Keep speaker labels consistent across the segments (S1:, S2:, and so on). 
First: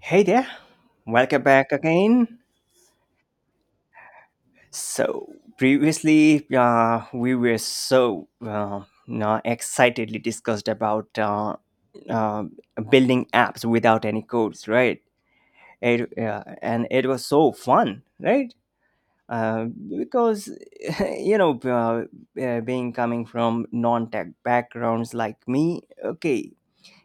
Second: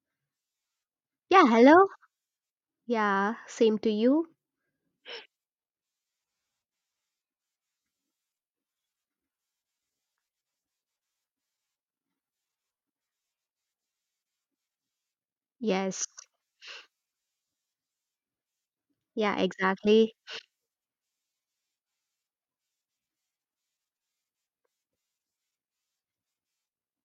S1: Hey there, welcome
S2: Yeah,
S1: back
S2: hello.
S1: again.
S2: Yeah, same to you.
S1: So previously, we were excitedly discussed about uh, building apps without any codes, right?
S2: Yes.
S1: And it was so fun, right?
S2: Yeah,
S1: Uh,
S2: exactly.
S1: because being coming from non-tech backgrounds like me, okay,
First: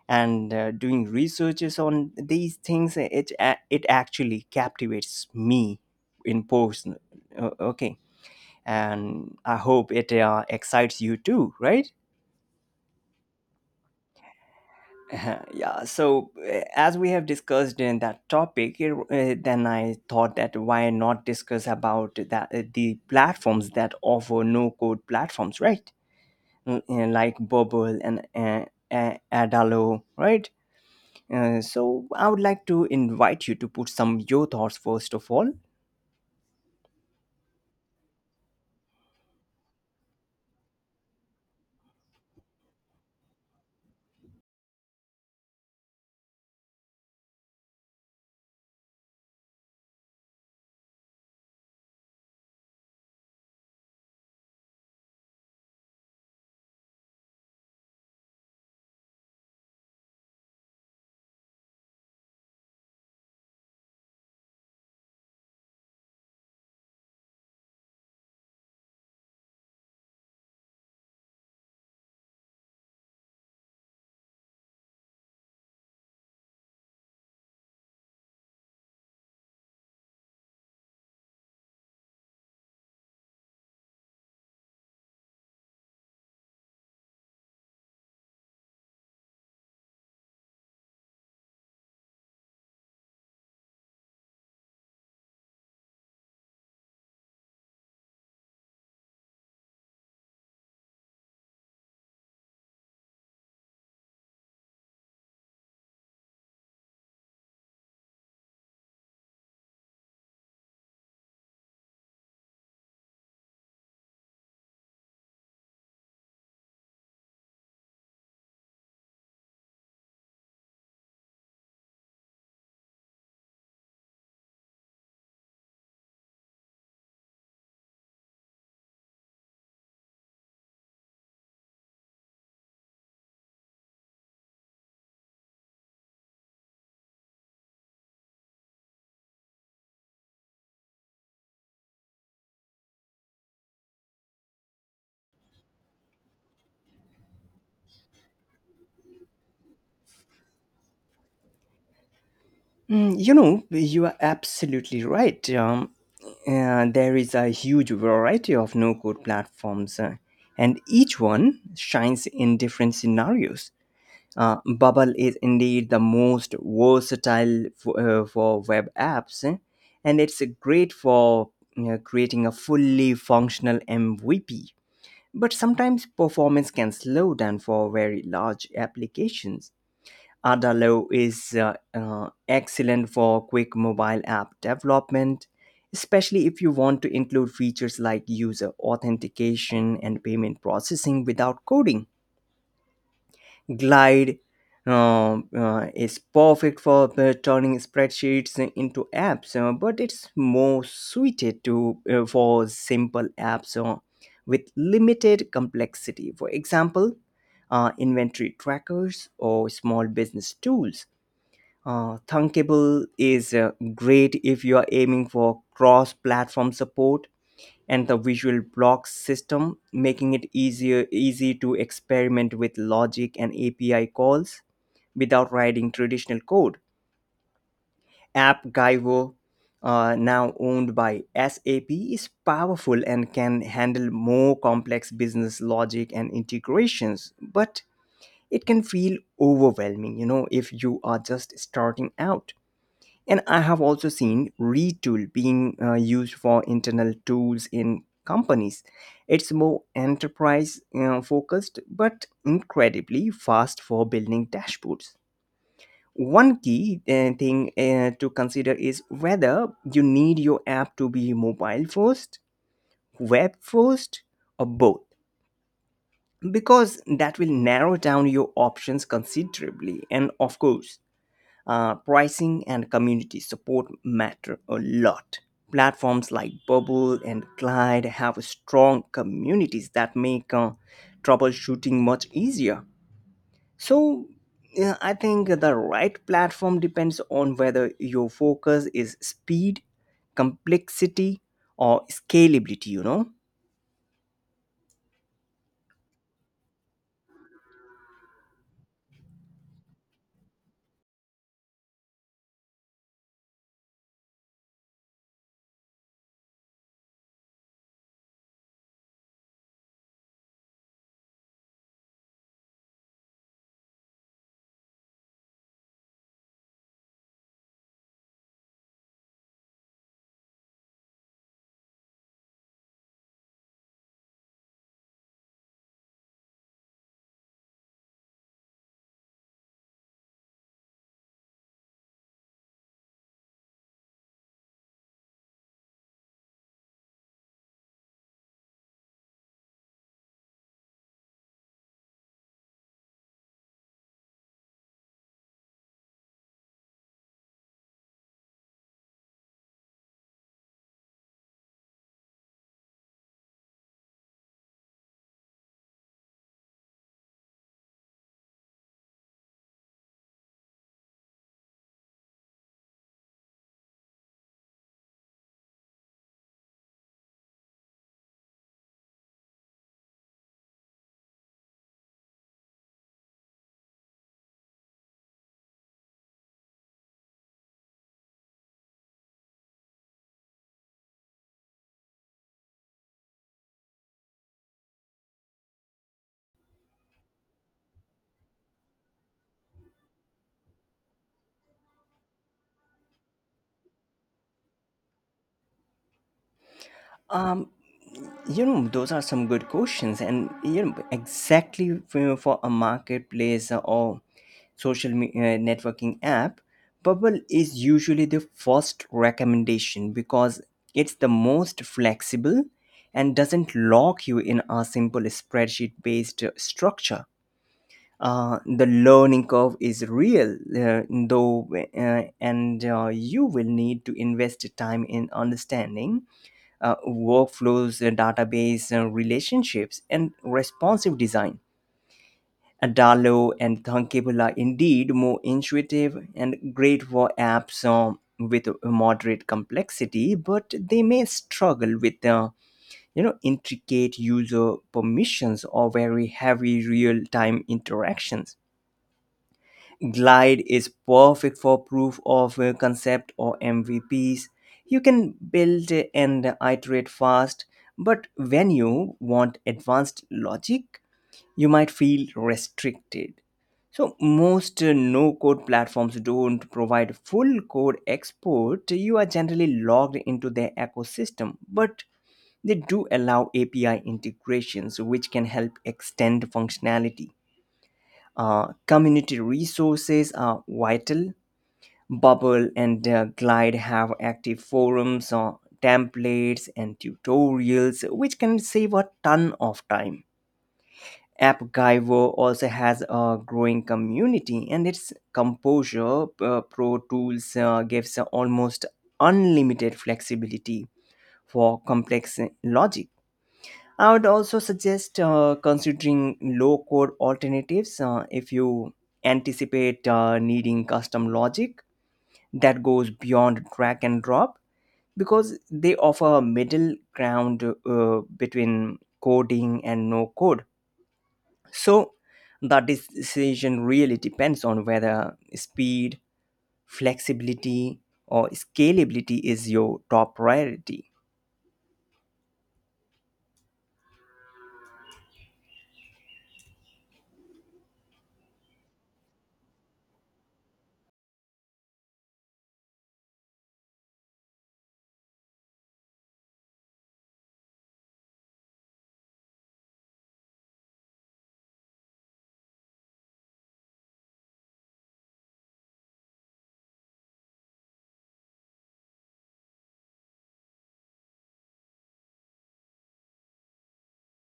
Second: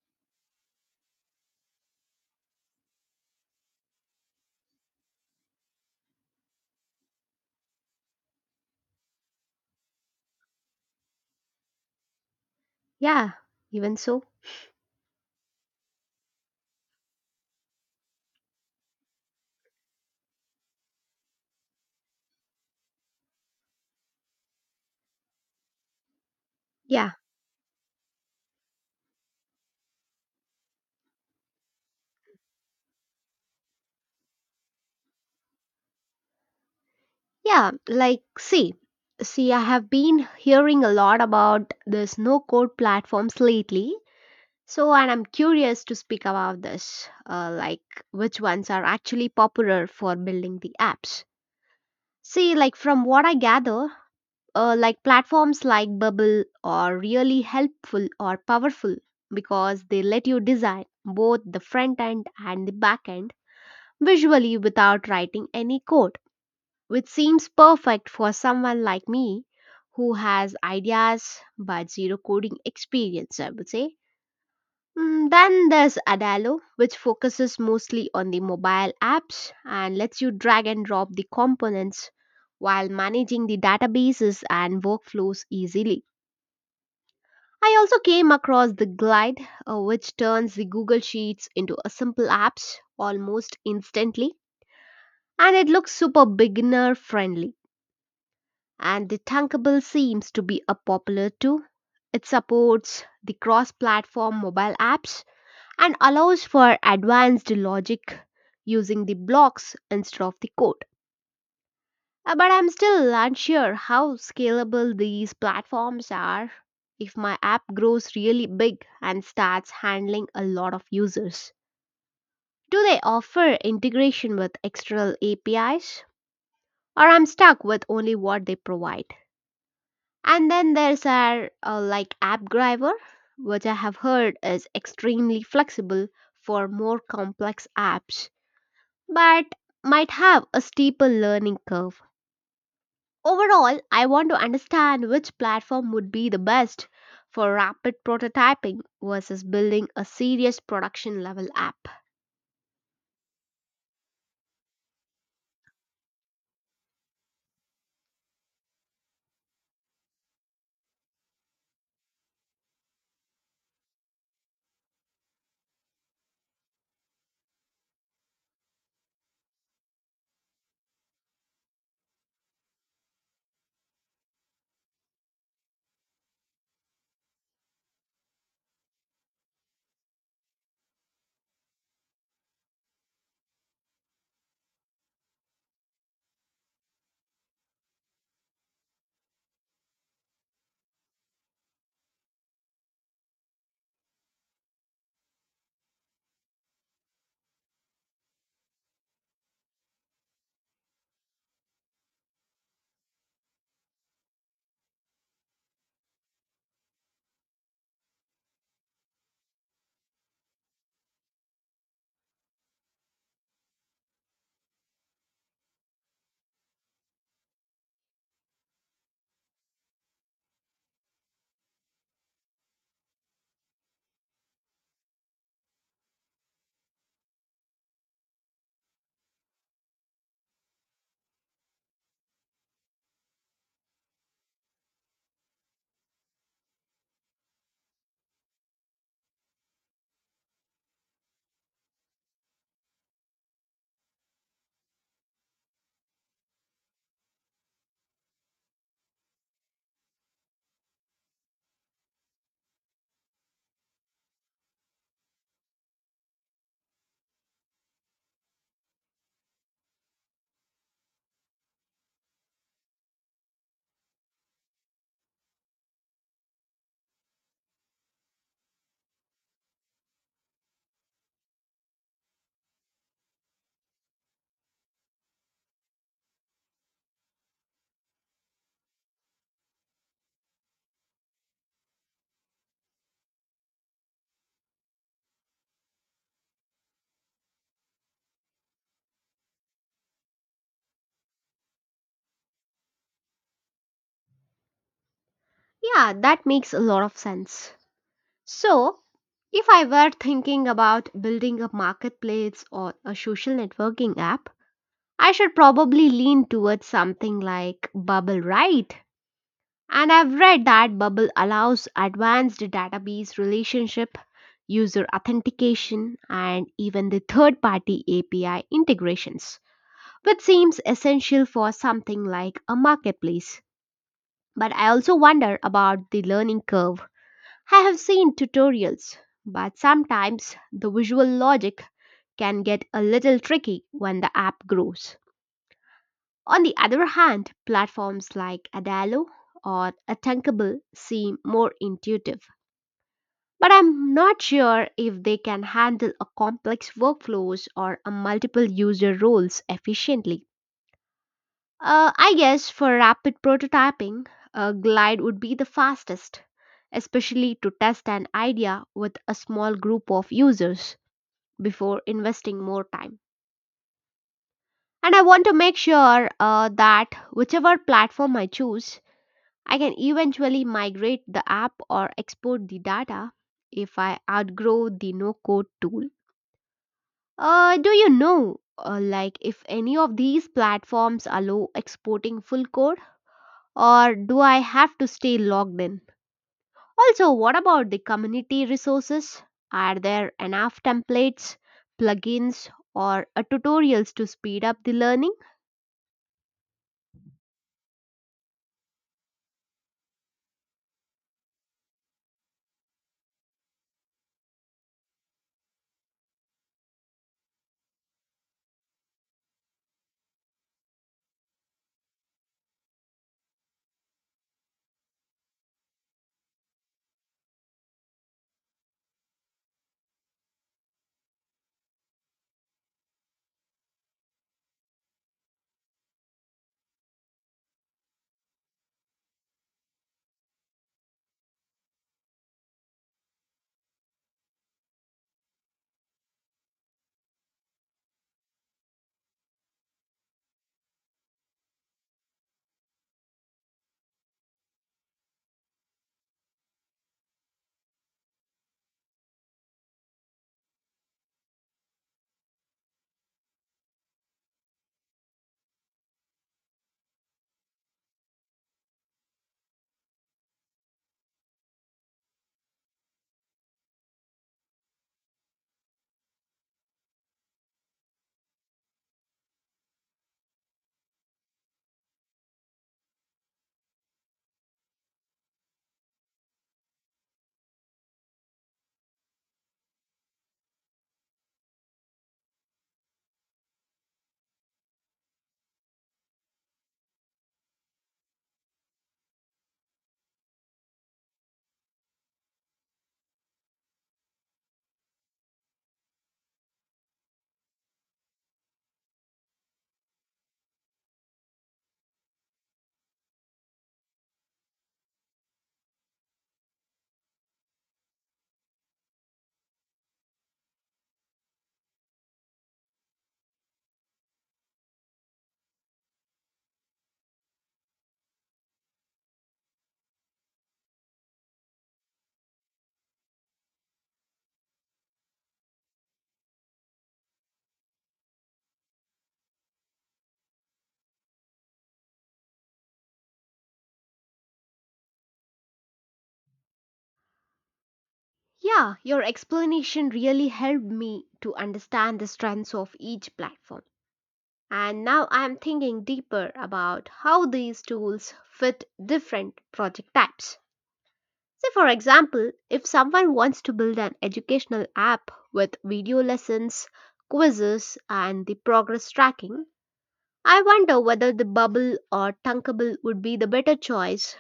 S1: and doing researches on these things it actually captivates me in person. Okay, and I hope it excites you too, right?
S2: Yeah, even so.
S1: Yeah, so as we have discussed in that topic, then I thought that why not discuss about that the platforms that offer no code platforms, right?
S2: Yeah.
S1: Like bubble and uh, adalo, right? So I would like to invite you to put some your thoughts first of all.
S2: Yeah, like, see. See, I have been hearing a lot about this no code platforms lately. So, and I'm curious to speak about this, like which ones are actually popular for building the apps. See, like from what I gather, like platforms like Bubble are really helpful or powerful because they let you design both the front end and the back end visually without writing any code, which seems perfect for someone like me who has ideas but zero coding experience, I would say. Then there's Adalo, which focuses mostly on the mobile apps and lets you drag and drop the components while managing the databases and workflows easily. I also came across the Glide, which turns the Google Sheets into a simple apps almost instantly, and it looks super beginner friendly. And the Tunkable seems to be a popular too. It supports the cross-platform mobile apps and allows for advanced logic using the blocks instead of the code. But I'm still unsure how scalable these platforms are if my app grows really big and starts handling a lot of users. Do they offer integration with external APIs? Or I'm stuck with only what they provide. And then there's our like AppDriver, which I have heard is extremely flexible for more complex apps, but might have a steeper learning curve. Overall, I want to understand which platform would be the best for rapid prototyping versus building a serious production level app.
S1: You know, you are absolutely right. There is a huge variety of no code platforms, and each one shines in different scenarios. Bubble is indeed the most versatile for web apps, and it's great for, you know, creating a fully functional MVP. But sometimes performance can slow down for very large applications. Ada is excellent for quick mobile app development, especially if you want to include features like user authentication and payment processing without coding. Glide is perfect for turning spreadsheets into apps, but it's more suited to for simple apps with limited complexity. For example, inventory trackers or small business tools. Thunkable is great if you are aiming for cross-platform support and the visual blocks system, making it easier easy to experiment with logic and API calls without writing traditional code. App, now owned by SAP, is powerful and can handle more complex business logic and integrations, but it can feel overwhelming, you know, if you are just starting out. And I have also seen retool being used for internal tools in companies. It's more enterprise focused, but incredibly fast for building dashboards. One key thing to consider is whether you need your app to be mobile first, web first, or both, because that will narrow down your options considerably. And of course, pricing and community support matter a lot. Platforms like Bubble and Glide have strong communities that make troubleshooting much easier. So, yeah, I think the right platform depends on whether your focus is speed, complexity, or scalability, you know.
S2: Yeah, that makes a lot of sense. So, if I were thinking about building a marketplace or a social networking app, I should probably lean towards something like Bubble, right? And I've read that Bubble allows advanced database relationship, user authentication, and even the third party API integrations, which seems essential for something like a marketplace. But I also wonder about the learning curve. I have seen tutorials, but sometimes the visual logic can get a little tricky when the app grows. On the other hand, platforms like Adalo or Attackable seem more intuitive. But I'm not sure if they can handle a complex workflows or a multiple user roles efficiently. I guess for rapid prototyping, Glide would be the fastest, especially to test an idea with a small group of users before investing more time. And I want to make sure that whichever platform I choose, I can eventually migrate the app or export the data if I outgrow the no code tool. Do you know, like, if any of these platforms allow exporting full code, or do I have to stay logged in? Also, what about the community resources? Are there enough templates, plugins, or tutorials to speed up the learning?
S1: Um, you know, those are some good questions, and you know exactly for a marketplace or networking app, bubble is usually the first recommendation because it's the most flexible and doesn't lock you in a simple spreadsheet based structure. The learning curve is real, though, and you will need to invest time in understanding workflows, database relationships, and responsive design. Adalo and Thunkable are indeed more intuitive and great for apps with moderate complexity, but they may struggle with, you know, intricate user permissions or very heavy real-time interactions. Glide is perfect for proof of concept or MVPs. You can build and iterate fast, but when you want advanced logic, you might feel restricted. So, most no code platforms don't provide full code export. You are generally logged into their ecosystem, but they do allow API integrations, which can help extend functionality. Community resources are vital. Bubble and Glide have active forums, templates, and tutorials, which can save a ton of time. AppGyver also has a growing community, and its Composure Pro Tools gives almost unlimited flexibility for complex logic. I would also suggest considering low code alternatives if you anticipate needing custom logic that goes beyond drag and drop, because they offer a middle ground between coding and no code. So the decision really depends on whether speed, flexibility, or scalability is your top priority.
S2: Yeah, your explanation really helped me to understand the strengths of each platform. And now I am thinking deeper about how these tools fit different project types. Say, for example, if someone wants to build an educational app with video lessons, quizzes, and the progress tracking, I wonder whether the bubble or tunkable would be the better choice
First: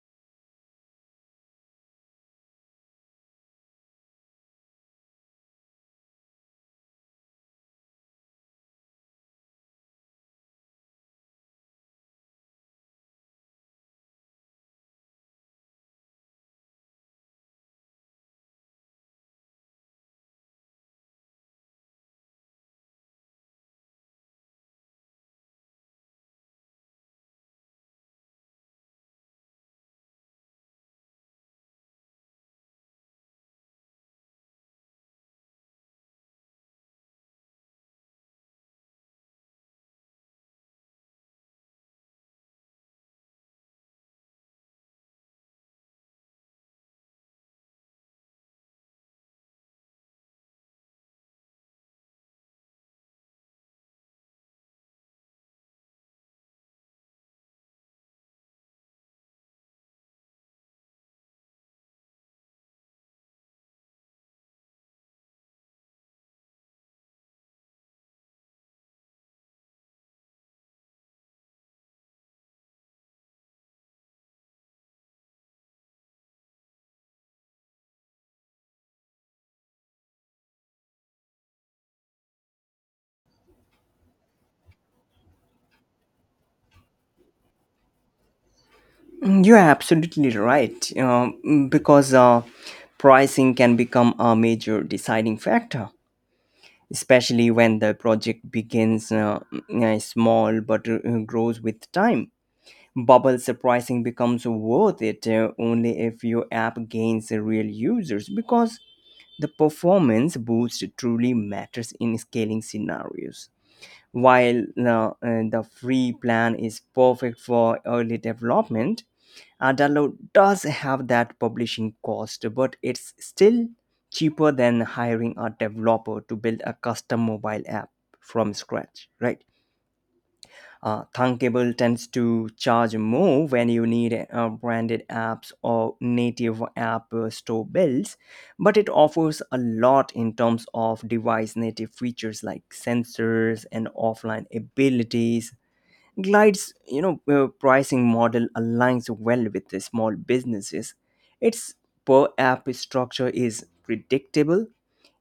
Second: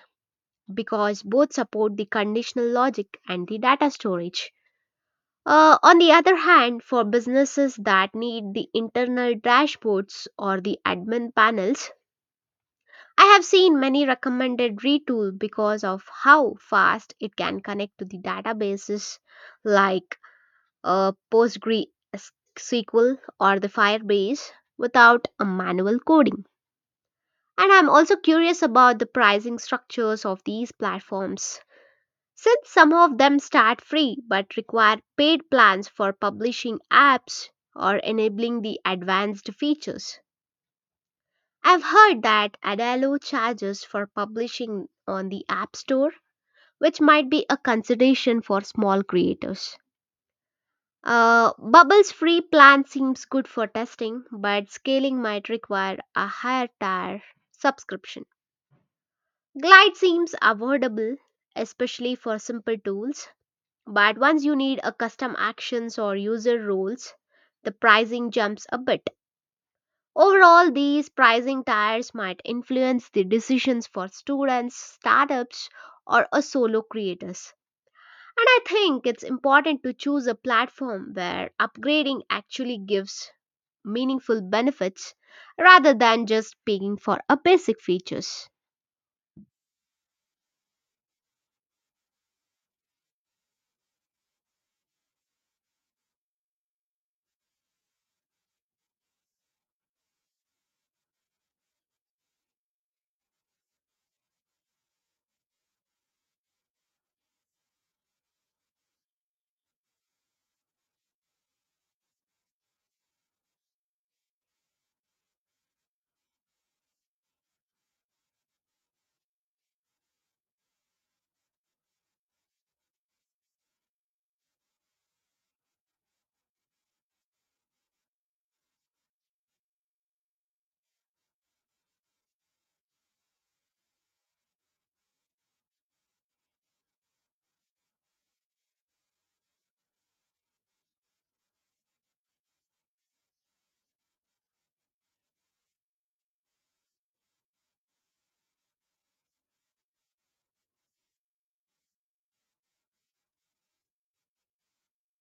S2: because both support the conditional logic and the data storage. On the other hand, for businesses that need the internal dashboards or the admin panels, I have seen many recommended retool because of how fast it can connect to the databases like PostgreSQL or the Firebase without a manual coding. And I'm also curious about the pricing structures of these platforms. Since some of them start free but require paid plans for publishing apps or enabling the advanced features. I've heard that Adalo charges for publishing on the App Store, which might be a consideration for small creators. Bubble's free plan seems good for testing, but scaling might require a higher tier subscription. Glide seems affordable, especially for simple tools, but once you need a custom actions or user roles, the pricing jumps a bit. Overall, these pricing tiers might influence the decisions for students, startups, or a solo creators. And I think it's important to choose a platform where upgrading actually gives meaningful benefits rather than just paying for a basic features.
S1: You're absolutely right, because pricing can become a major deciding factor, especially when the project begins small but grows with time. Bubble pricing becomes worth it only if your app gains real users, because the performance boost truly matters in scaling scenarios. While the free plan is perfect for early development, Download does have that publishing cost, but it's still cheaper than hiring a developer to build a custom mobile app from scratch, right? Thunkable tends to charge more when you need branded apps or native app store builds, but it offers a lot in terms of device native features like sensors and offline abilities. Glide's, pricing model aligns well with the small businesses. Its per app structure is predictable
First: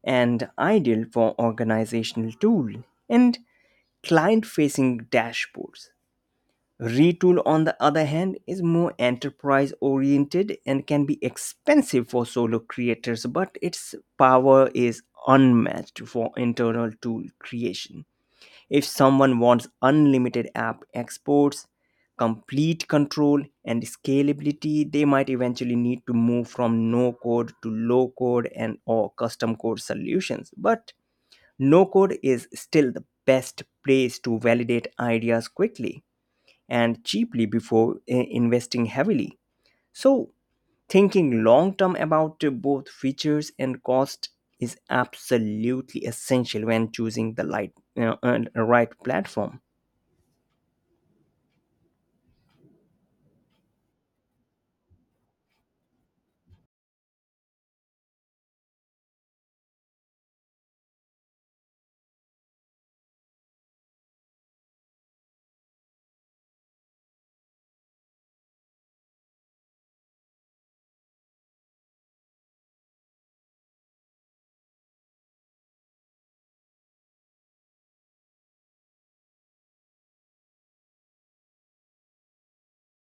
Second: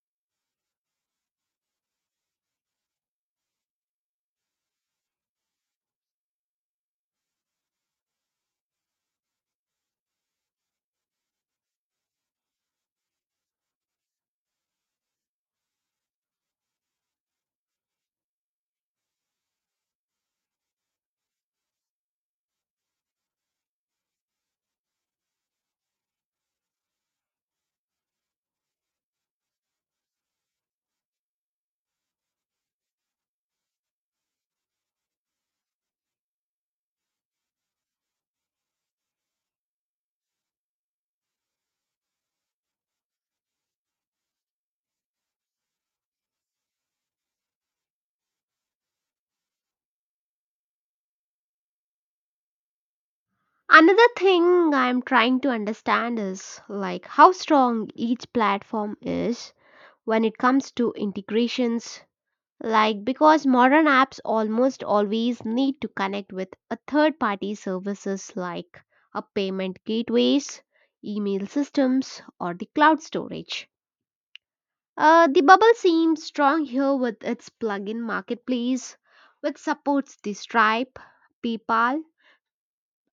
S1: and ideal for organizational tool and client facing dashboards. Retool, on the other hand, is more enterprise oriented and can be expensive for solo creators, but its power is unmatched for internal tool creation. If someone wants unlimited app exports, complete control, and scalability, they might eventually need to move from no code to low code and or custom code solutions. But no code is still the best place to validate ideas quickly and cheaply before investing heavily. So, thinking long term about, both features and cost is absolutely essential when choosing the right platform.
S2: Another thing I'm trying to understand is like how strong each platform is when it comes to integrations, like, because modern apps almost always need to connect with a third party services like a payment gateways, email systems, or the cloud storage. The bubble seems strong here with its plugin marketplace, which supports the Stripe, PayPal,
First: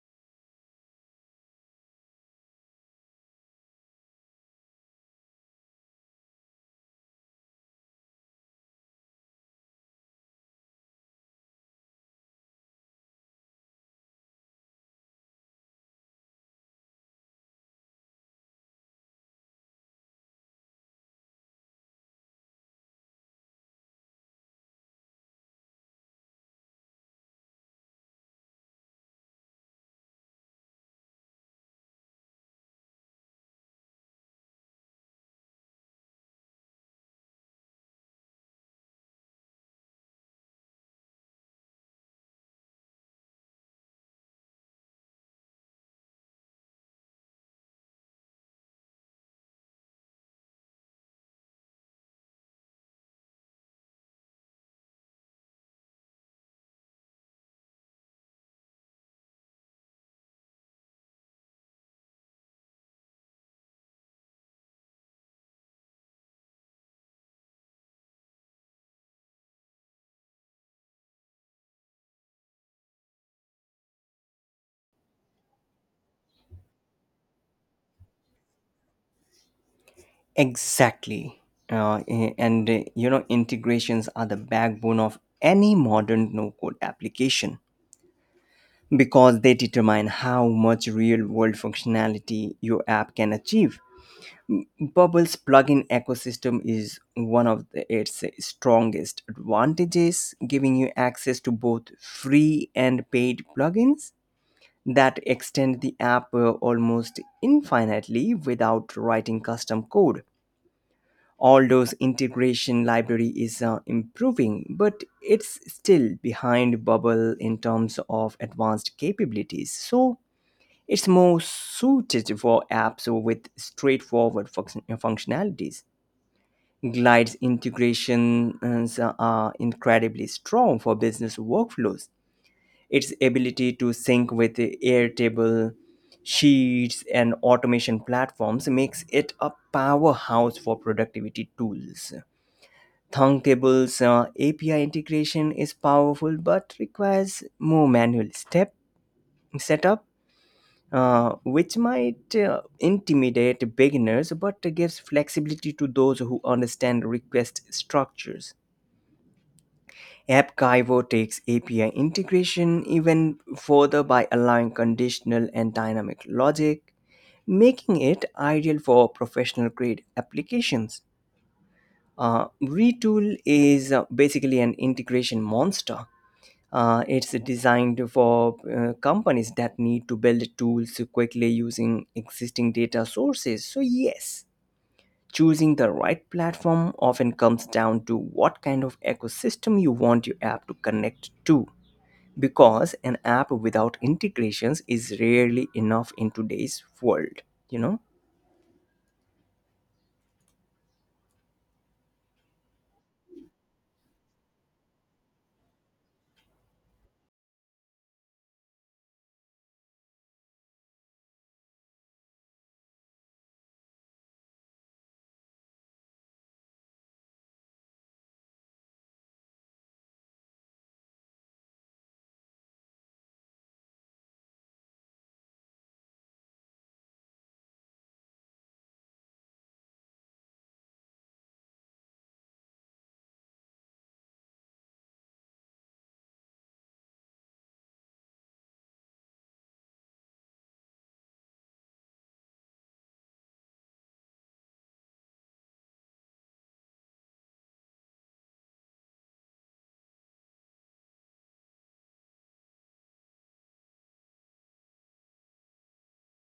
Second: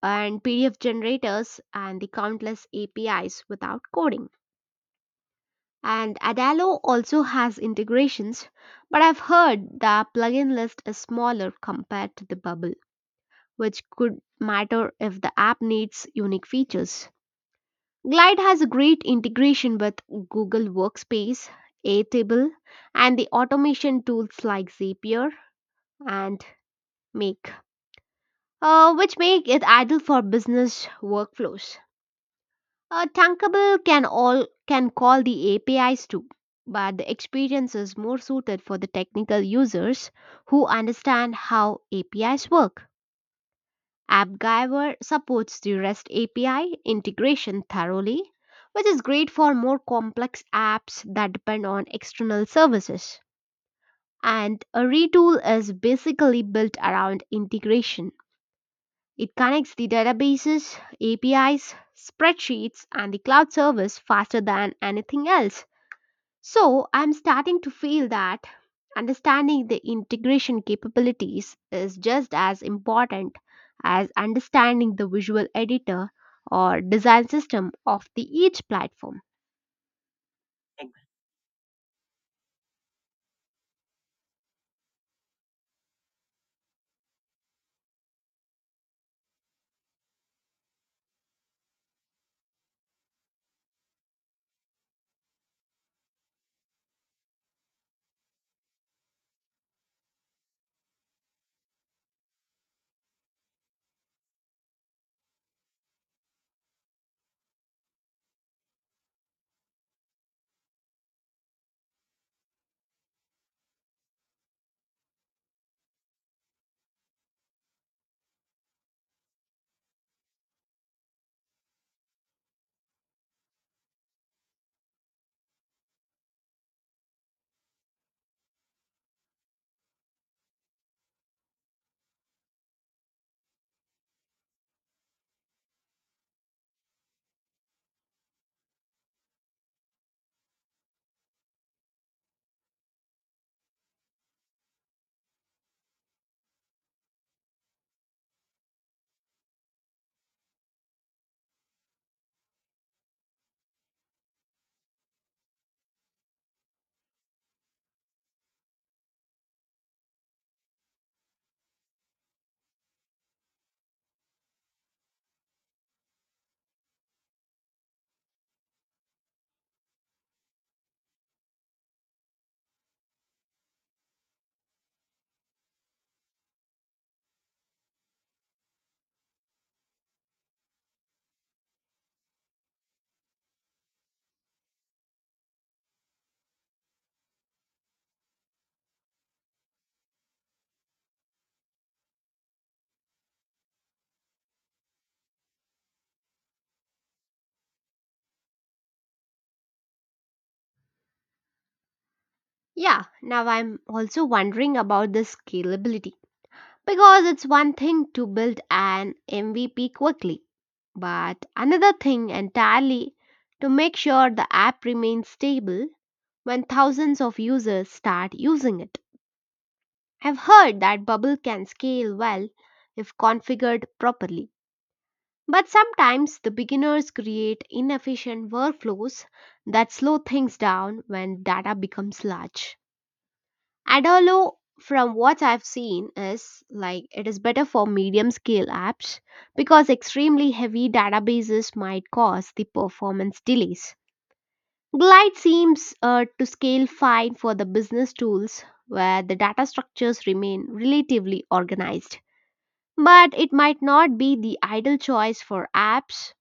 S2: and PDF generators and the countless APIs without coding. And Adalo also has integrations, but I've heard the plugin list is smaller compared to the Bubble, which could matter if the app needs unique features. Glide has a great integration with Google Workspace, Airtable, and the automation tools like Zapier and Make, which make it ideal for business workflows. Tankable can call the APIs too, but the experience is more suited for the technical users who understand how APIs work. AppGyver supports the REST API integration thoroughly, which is great for more complex apps that depend on external services. And a retool is basically built around integration, it connects the databases, APIs, spreadsheets, and the cloud service faster than anything else. So I'm starting to feel that understanding the integration capabilities is just as important as understanding the visual editor or design system of the each platform.
S1: Exactly. A- and you know, integrations are the backbone of any modern no code application because they determine how much real world functionality your app can achieve. Bubble's plugin ecosystem is one of the, its strongest advantages, giving you access to both free and paid plugins that extend the app almost infinitely without writing custom code. Although integration library is improving, but it's still behind Bubble in terms of advanced capabilities. So it's more suited for apps with straightforward functionalities. Glide's integrations are incredibly strong for business workflows. Its ability to sync with Airtable, Sheets, and automation platforms makes it a powerhouse for productivity tools. Thumbtable's API integration is powerful but requires more manual step setup, which might intimidate beginners but gives flexibility to those who understand request structures. AppGyvo takes API integration even further by allowing conditional and dynamic logic, making it ideal for professional grade applications. Retool is basically an integration monster. It's designed for companies that need to build tools quickly using existing data sources. So, yes, choosing the right platform often comes down to what kind of ecosystem you want your app to connect to. Because an app without integrations is rarely enough in today's world, you know?
S2: Yeah, now I'm also wondering about the scalability, because it's one thing to build an MVP quickly, but another thing entirely to make sure the app remains stable when thousands of users start using it. I've heard that Bubble can scale well if configured properly, but sometimes the beginners create inefficient workflows that slow things down when data becomes large. Adolo, from what I've seen, is like it is better for medium scale apps because extremely heavy databases might cause the performance delays. Glide seems to scale fine for the business tools where the data structures remain relatively organized. But it might not be the ideal choice for apps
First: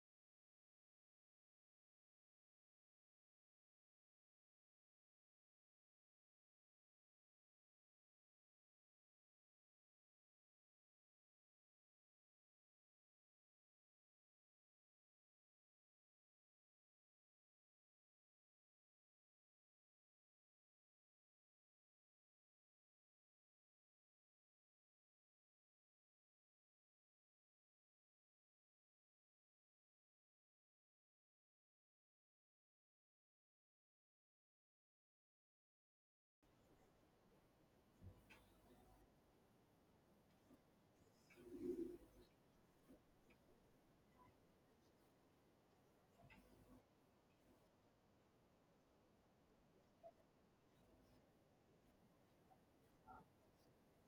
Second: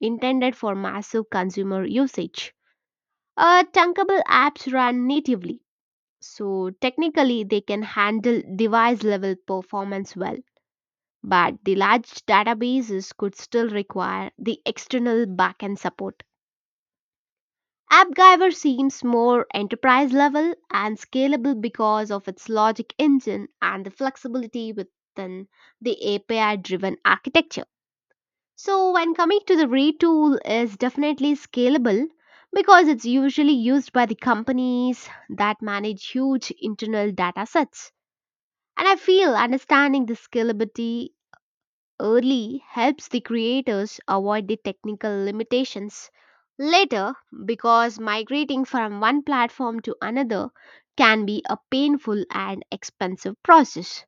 S2: intended for massive consumer usage. Chunkable apps run natively, so technically, they can handle device level performance well, but the large databases could still require the external backend support. AppGyver seems more enterprise level and scalable because of its logic engine and the flexibility within the API driven architecture. So, when coming to the retool, is definitely scalable because it's usually used by the companies that manage huge internal data sets. And I feel understanding the scalability early helps the creators avoid the technical limitations later because migrating from one platform to another can be a painful and expensive process.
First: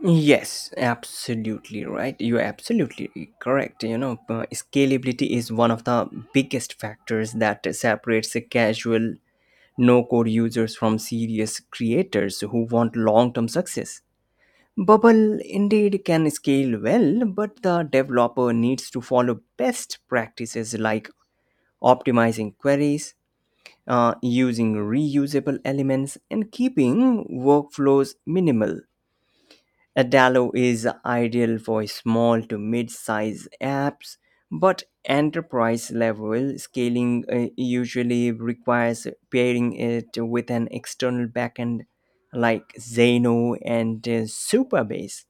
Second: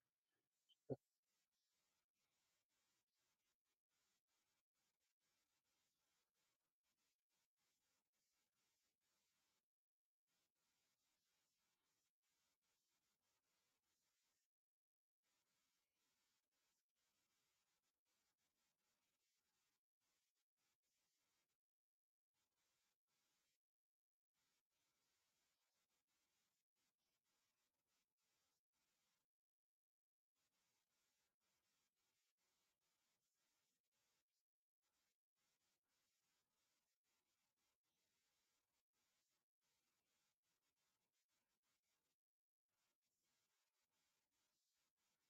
S1: Yes, absolutely right. You're absolutely correct. You know, scalability is one of the biggest factors that separates the casual no code users from serious creators who want long term success. Bubble indeed can scale well, but the developer needs to follow best practices like optimizing queries, using reusable elements, and keeping workflows minimal. Adalo is ideal for small to mid size apps, but enterprise level scaling usually requires pairing it with an external backend like Zeno and Superbase.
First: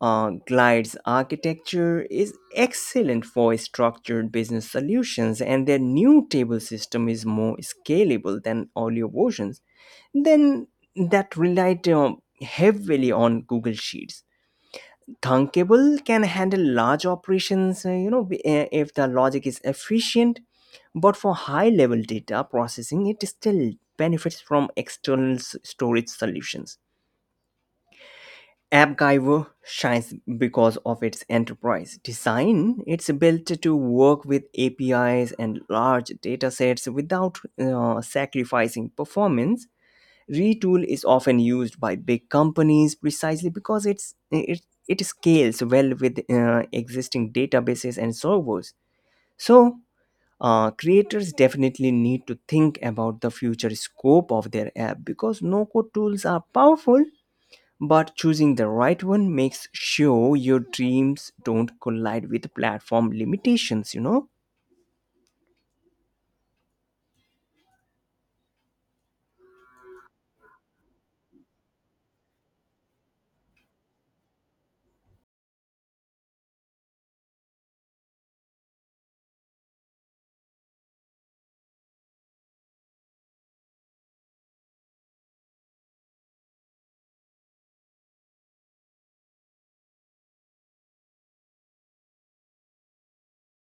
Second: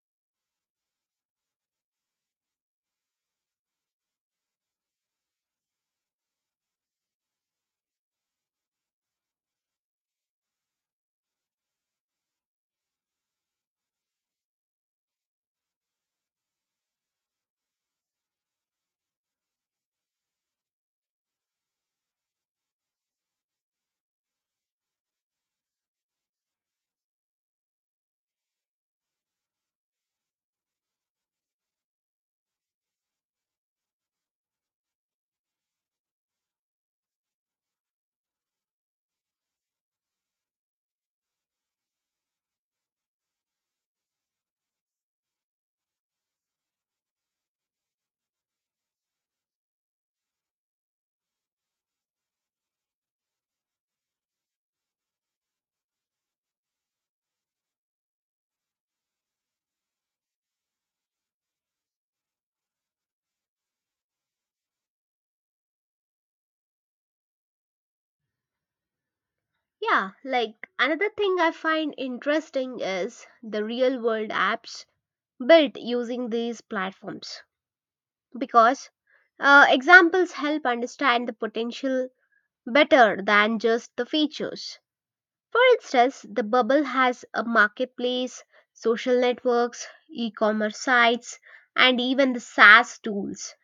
S1: Glide's architecture is excellent for structured business solutions, and their new table system is more scalable than earlier versions. Then that relied heavily on Google Sheets. Thunkable can handle large operations, if the logic is efficient, but for high level data processing, it still benefits from external storage solutions. AppGyver shines because of its enterprise design. It's built to work with APIs and large datasets without sacrificing performance. Retool is often used by big companies precisely because it scales well with existing databases and servers. So, creators definitely need to think about the future scope of their app, because no code tools are powerful, but choosing the right one makes sure your dreams don't collide with platform limitations, you know.
S2: Yeah, like another thing I find interesting is the real world apps built using these platforms because examples help understand the potential better than just the features. For instance, the bubble has a marketplace, social networks, e commerce sites, and even the SaaS tools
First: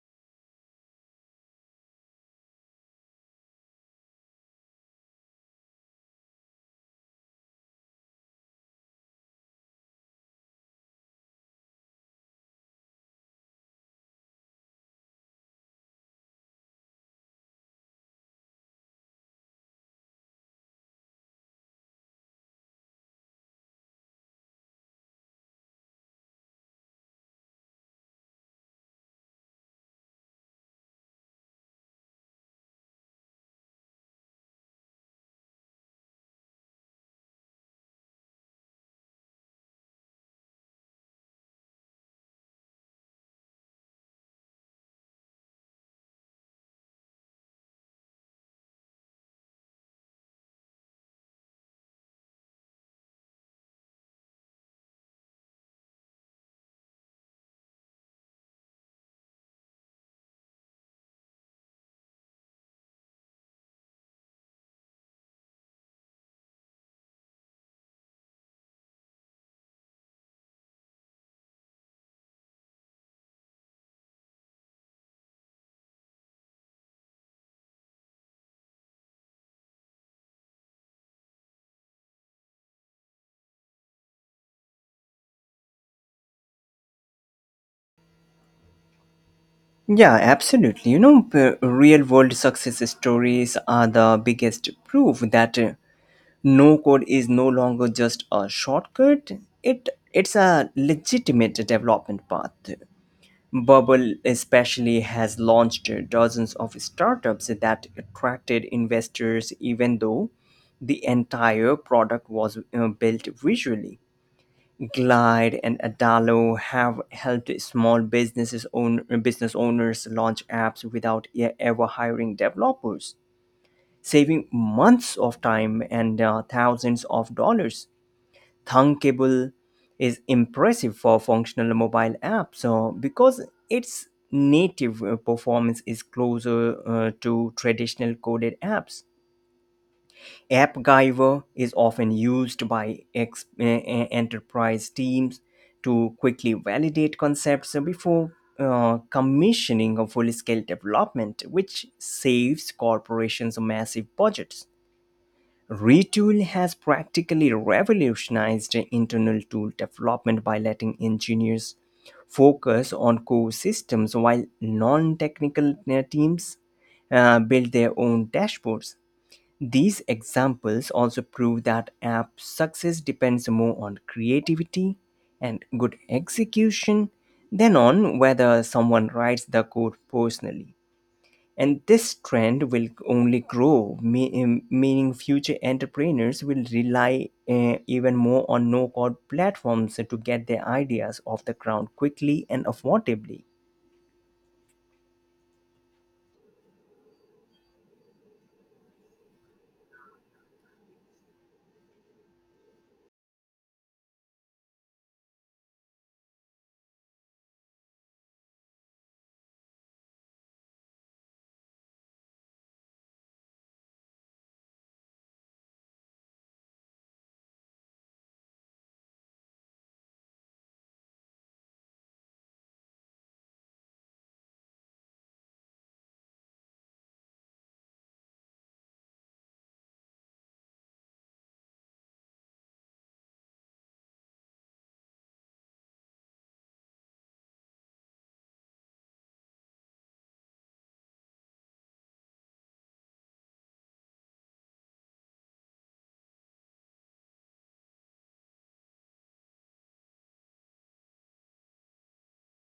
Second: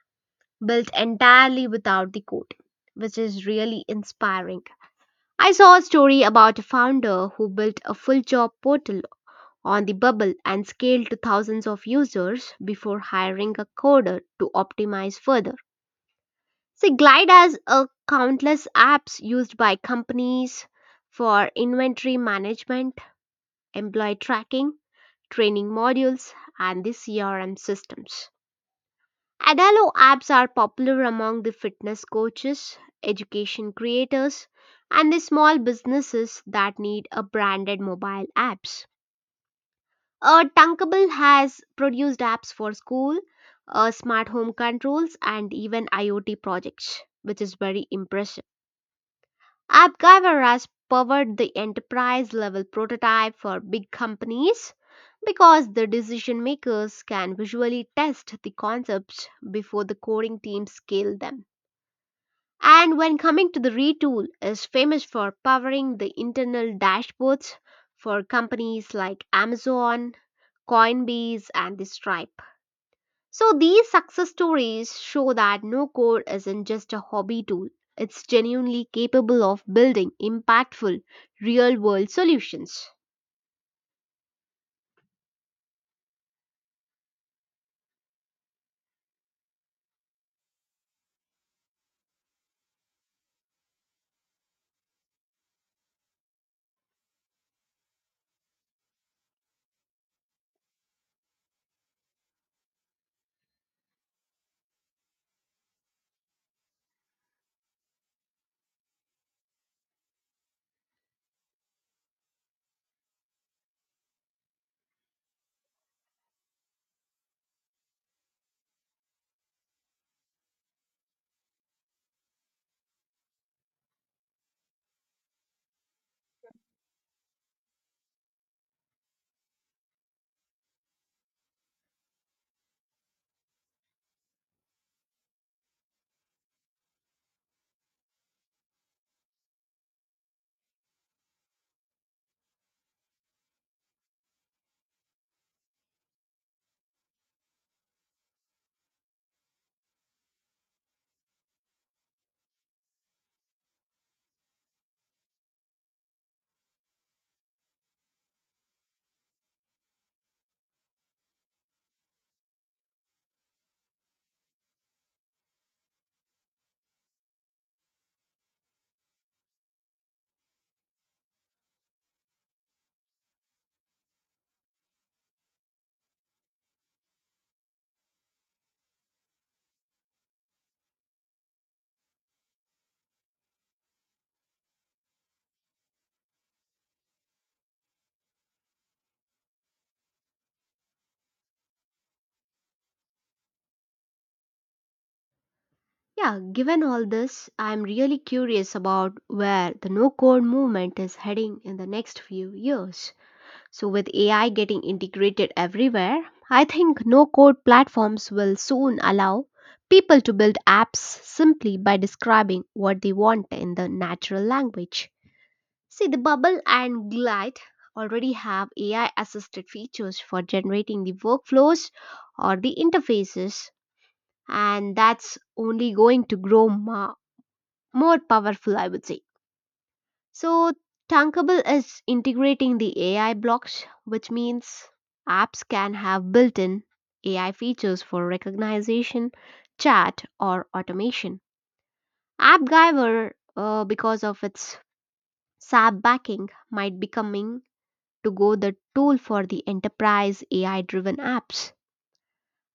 S2: built entirely without the code, which is really inspiring. I saw a story about a founder who built a full job portal on the bubble and scaled to thousands of users before hiring a coder to optimize further. See, Glide has a countless apps used by companies for inventory management, employee tracking, training modules, and the CRM systems. Adalo apps are popular among the fitness coaches, education creators, and the small businesses that need a branded mobile apps. Tunkable has produced apps for school, smart home controls, and even IoT projects, which is very impressive. AppGyver has powered the enterprise level prototype for big companies because the decision makers can visually test the concepts before the coding teams scale them. And when coming to the retool is famous for powering the internal dashboards for companies like Amazon, Coinbase and the Stripe. So these success stories show that no code isn't just a hobby tool. It's genuinely capable of building impactful real world solutions.
S1: Yeah, absolutely. You know, real world success stories are the biggest proof that, no code is no longer just a shortcut. It's a legitimate development path. Bubble especially has launched dozens of startups that attracted investors even though the entire product was built visually. Glide and adalo have helped small businesses own business owners launch apps without ever hiring developers, saving months of time and thousands of dollars. Thunkable is impressive for functional mobile app so because its native performance is closer to traditional coded apps. AppGyver is often used by enterprise teams to quickly validate concepts before commissioning a full scale development, which saves corporations massive budgets. Retool has practically revolutionized internal tool development by letting engineers focus on core systems while non technical teams build their own dashboards. These examples also prove that app success depends more on creativity and good execution than on whether someone writes the code personally. And this trend will only grow, meaning future entrepreneurs will rely even more on no code platforms to get their ideas off the ground quickly and affordably.
S2: Yeah, given all this, I'm really curious about where the no code movement is heading in the next few years. So, with AI getting integrated everywhere, I think no code platforms will soon allow people to build apps simply by describing what they want in the natural language. See, the Bubble and Glide already have AI assisted features for generating the workflows or the interfaces, and that's only going to grow more powerful, I would say. So, Tankable is integrating the AI blocks, which means apps can have built in AI features for recognition, chat, or automation. AppGyver, because of its SAP backing, might becoming to go the tool for the enterprise AI driven apps.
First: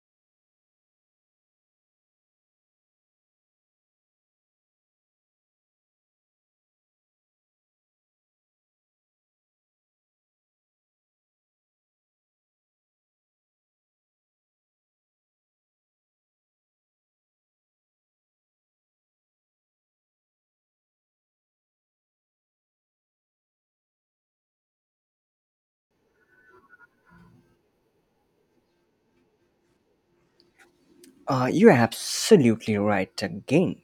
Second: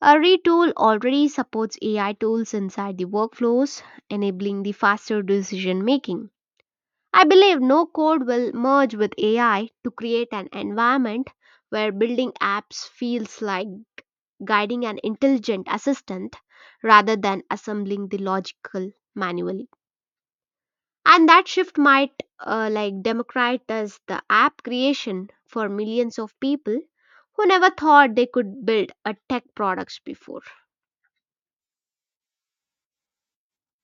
S2: A retool already supports AI tools inside the workflows, enabling the faster decision making. I believe no code will merge with AI to create an environment where building apps feels like guiding an intelligent assistant rather than assembling the logical manually. And that shift might like democratize the app creation for millions of people who never thought they could build a tech products before.
S1: You're absolutely right again.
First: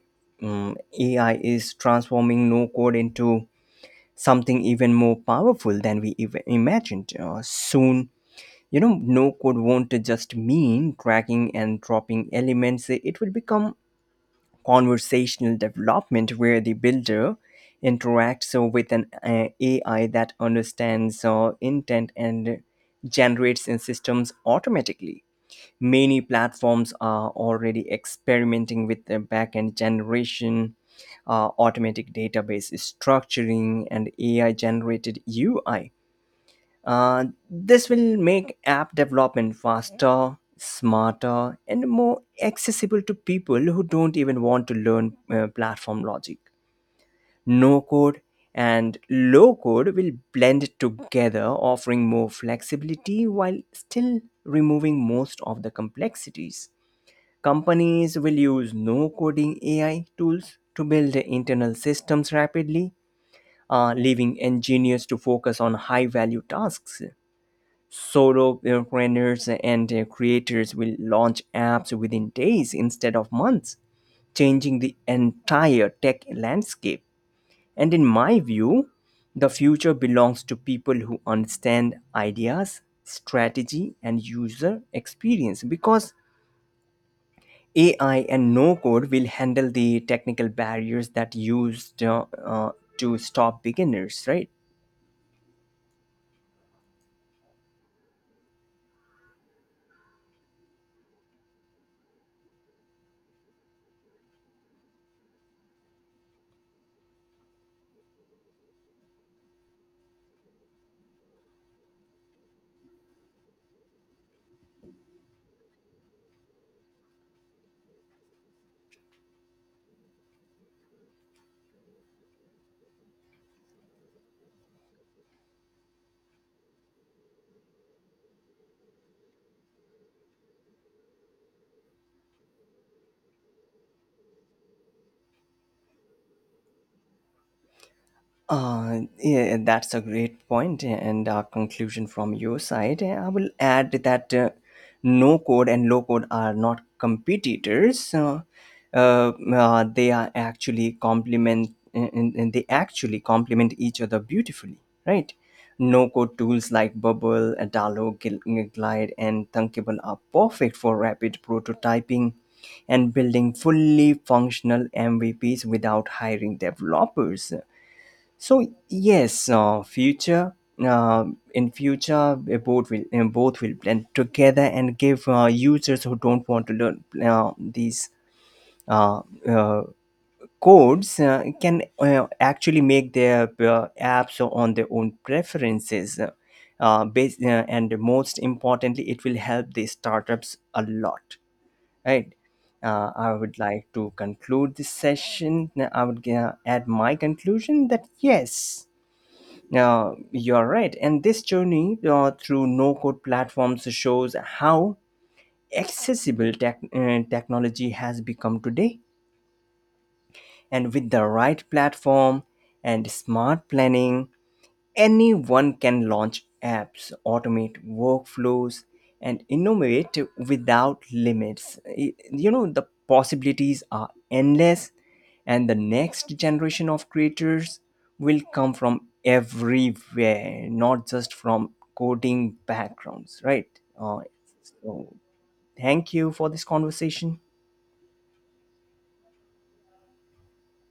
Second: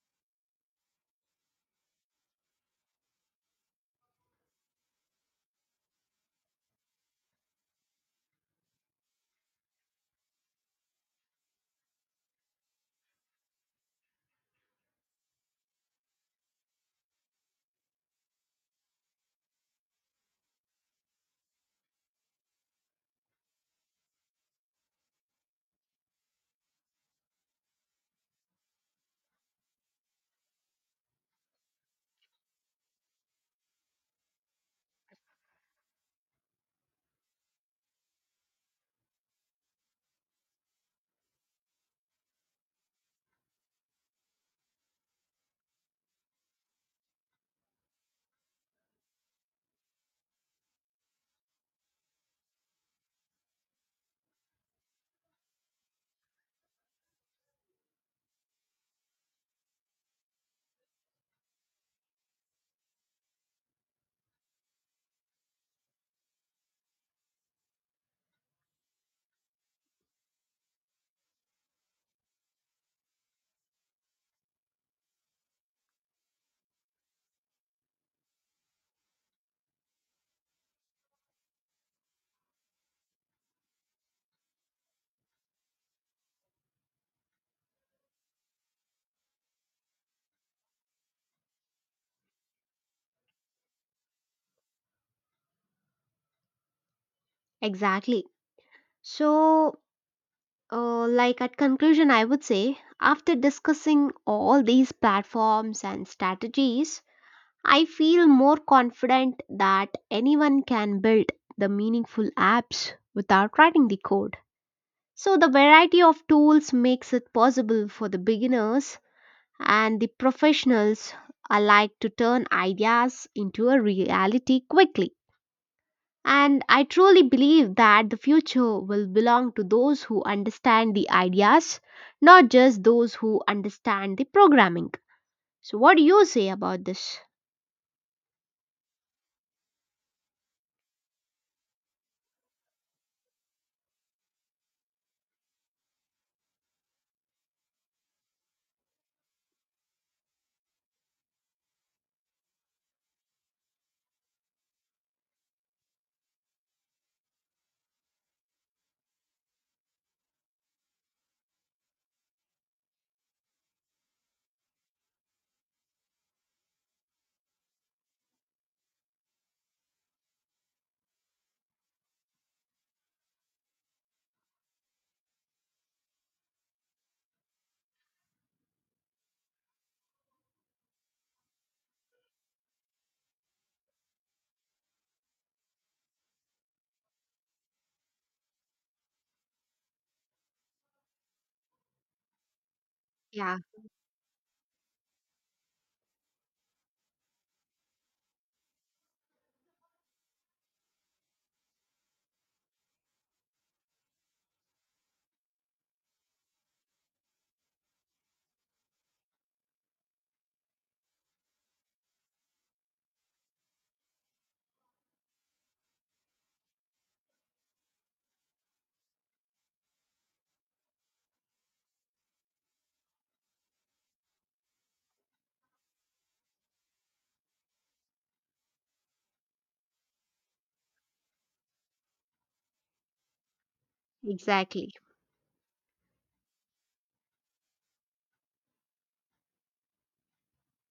S1: AI is transforming no code into something even more powerful than we even imagined. Soon, you know, no code won't just mean tracking and dropping elements, it will become conversational development where the builder interacts, with an AI that understands intent and generates in systems automatically. Many platforms are already experimenting with the backend generation, automatic database structuring, and AI generated UI. This will make app development faster, smarter, and more accessible to people who don't even want to learn platform logic. No code and low code will blend together, offering more flexibility while still removing most of the complexities. Companies will use no coding AI tools to build internal systems rapidly, leaving engineers to focus on high value tasks. Solopreneurs and creators will launch apps within days instead of months, changing the entire tech landscape. And in my view, the future belongs to people who understand ideas, strategy, and user experience because AI and no code will handle the technical barriers that used to stop beginners, right?
S2: Exactly. So, like at conclusion, I would say after discussing all these platforms and strategies, I feel more confident that anyone can build the meaningful apps without writing the code. So, the variety of tools makes it possible for the beginners and the professionals alike to turn ideas into a reality quickly. And I truly believe that the future will belong to those who understand the ideas, not just those who understand the programming. So, what do you say about this?
S1: Yeah, that's a great point and a conclusion from your side. I will add that, no code and low code are not competitors. They are actually complement And they actually complement each other beautifully, right? No code tools like Bubble, Adalo, Glide, and Thunkable are perfect for rapid prototyping and building fully functional MVPs without hiring developers. So yes, future uh, in future, both will blend together and give users who don't want to learn these uh, uh, codes can actually make their apps on their own preferences. Bas And most importantly, it will help the startups a lot, right? I would
S2: Yeah,
S1: like to conclude this session. I would add my conclusion that yes, you're right. And this journey through no code platforms shows how accessible technology has become today. And with the right platform and smart planning, anyone can launch apps, automate workflows, and innovate without limits. You know, the possibilities are endless, and the next generation of creators will come from everywhere, not just from coding backgrounds, right? Uh,
S2: exactly.
S1: so, thank you for this conversation.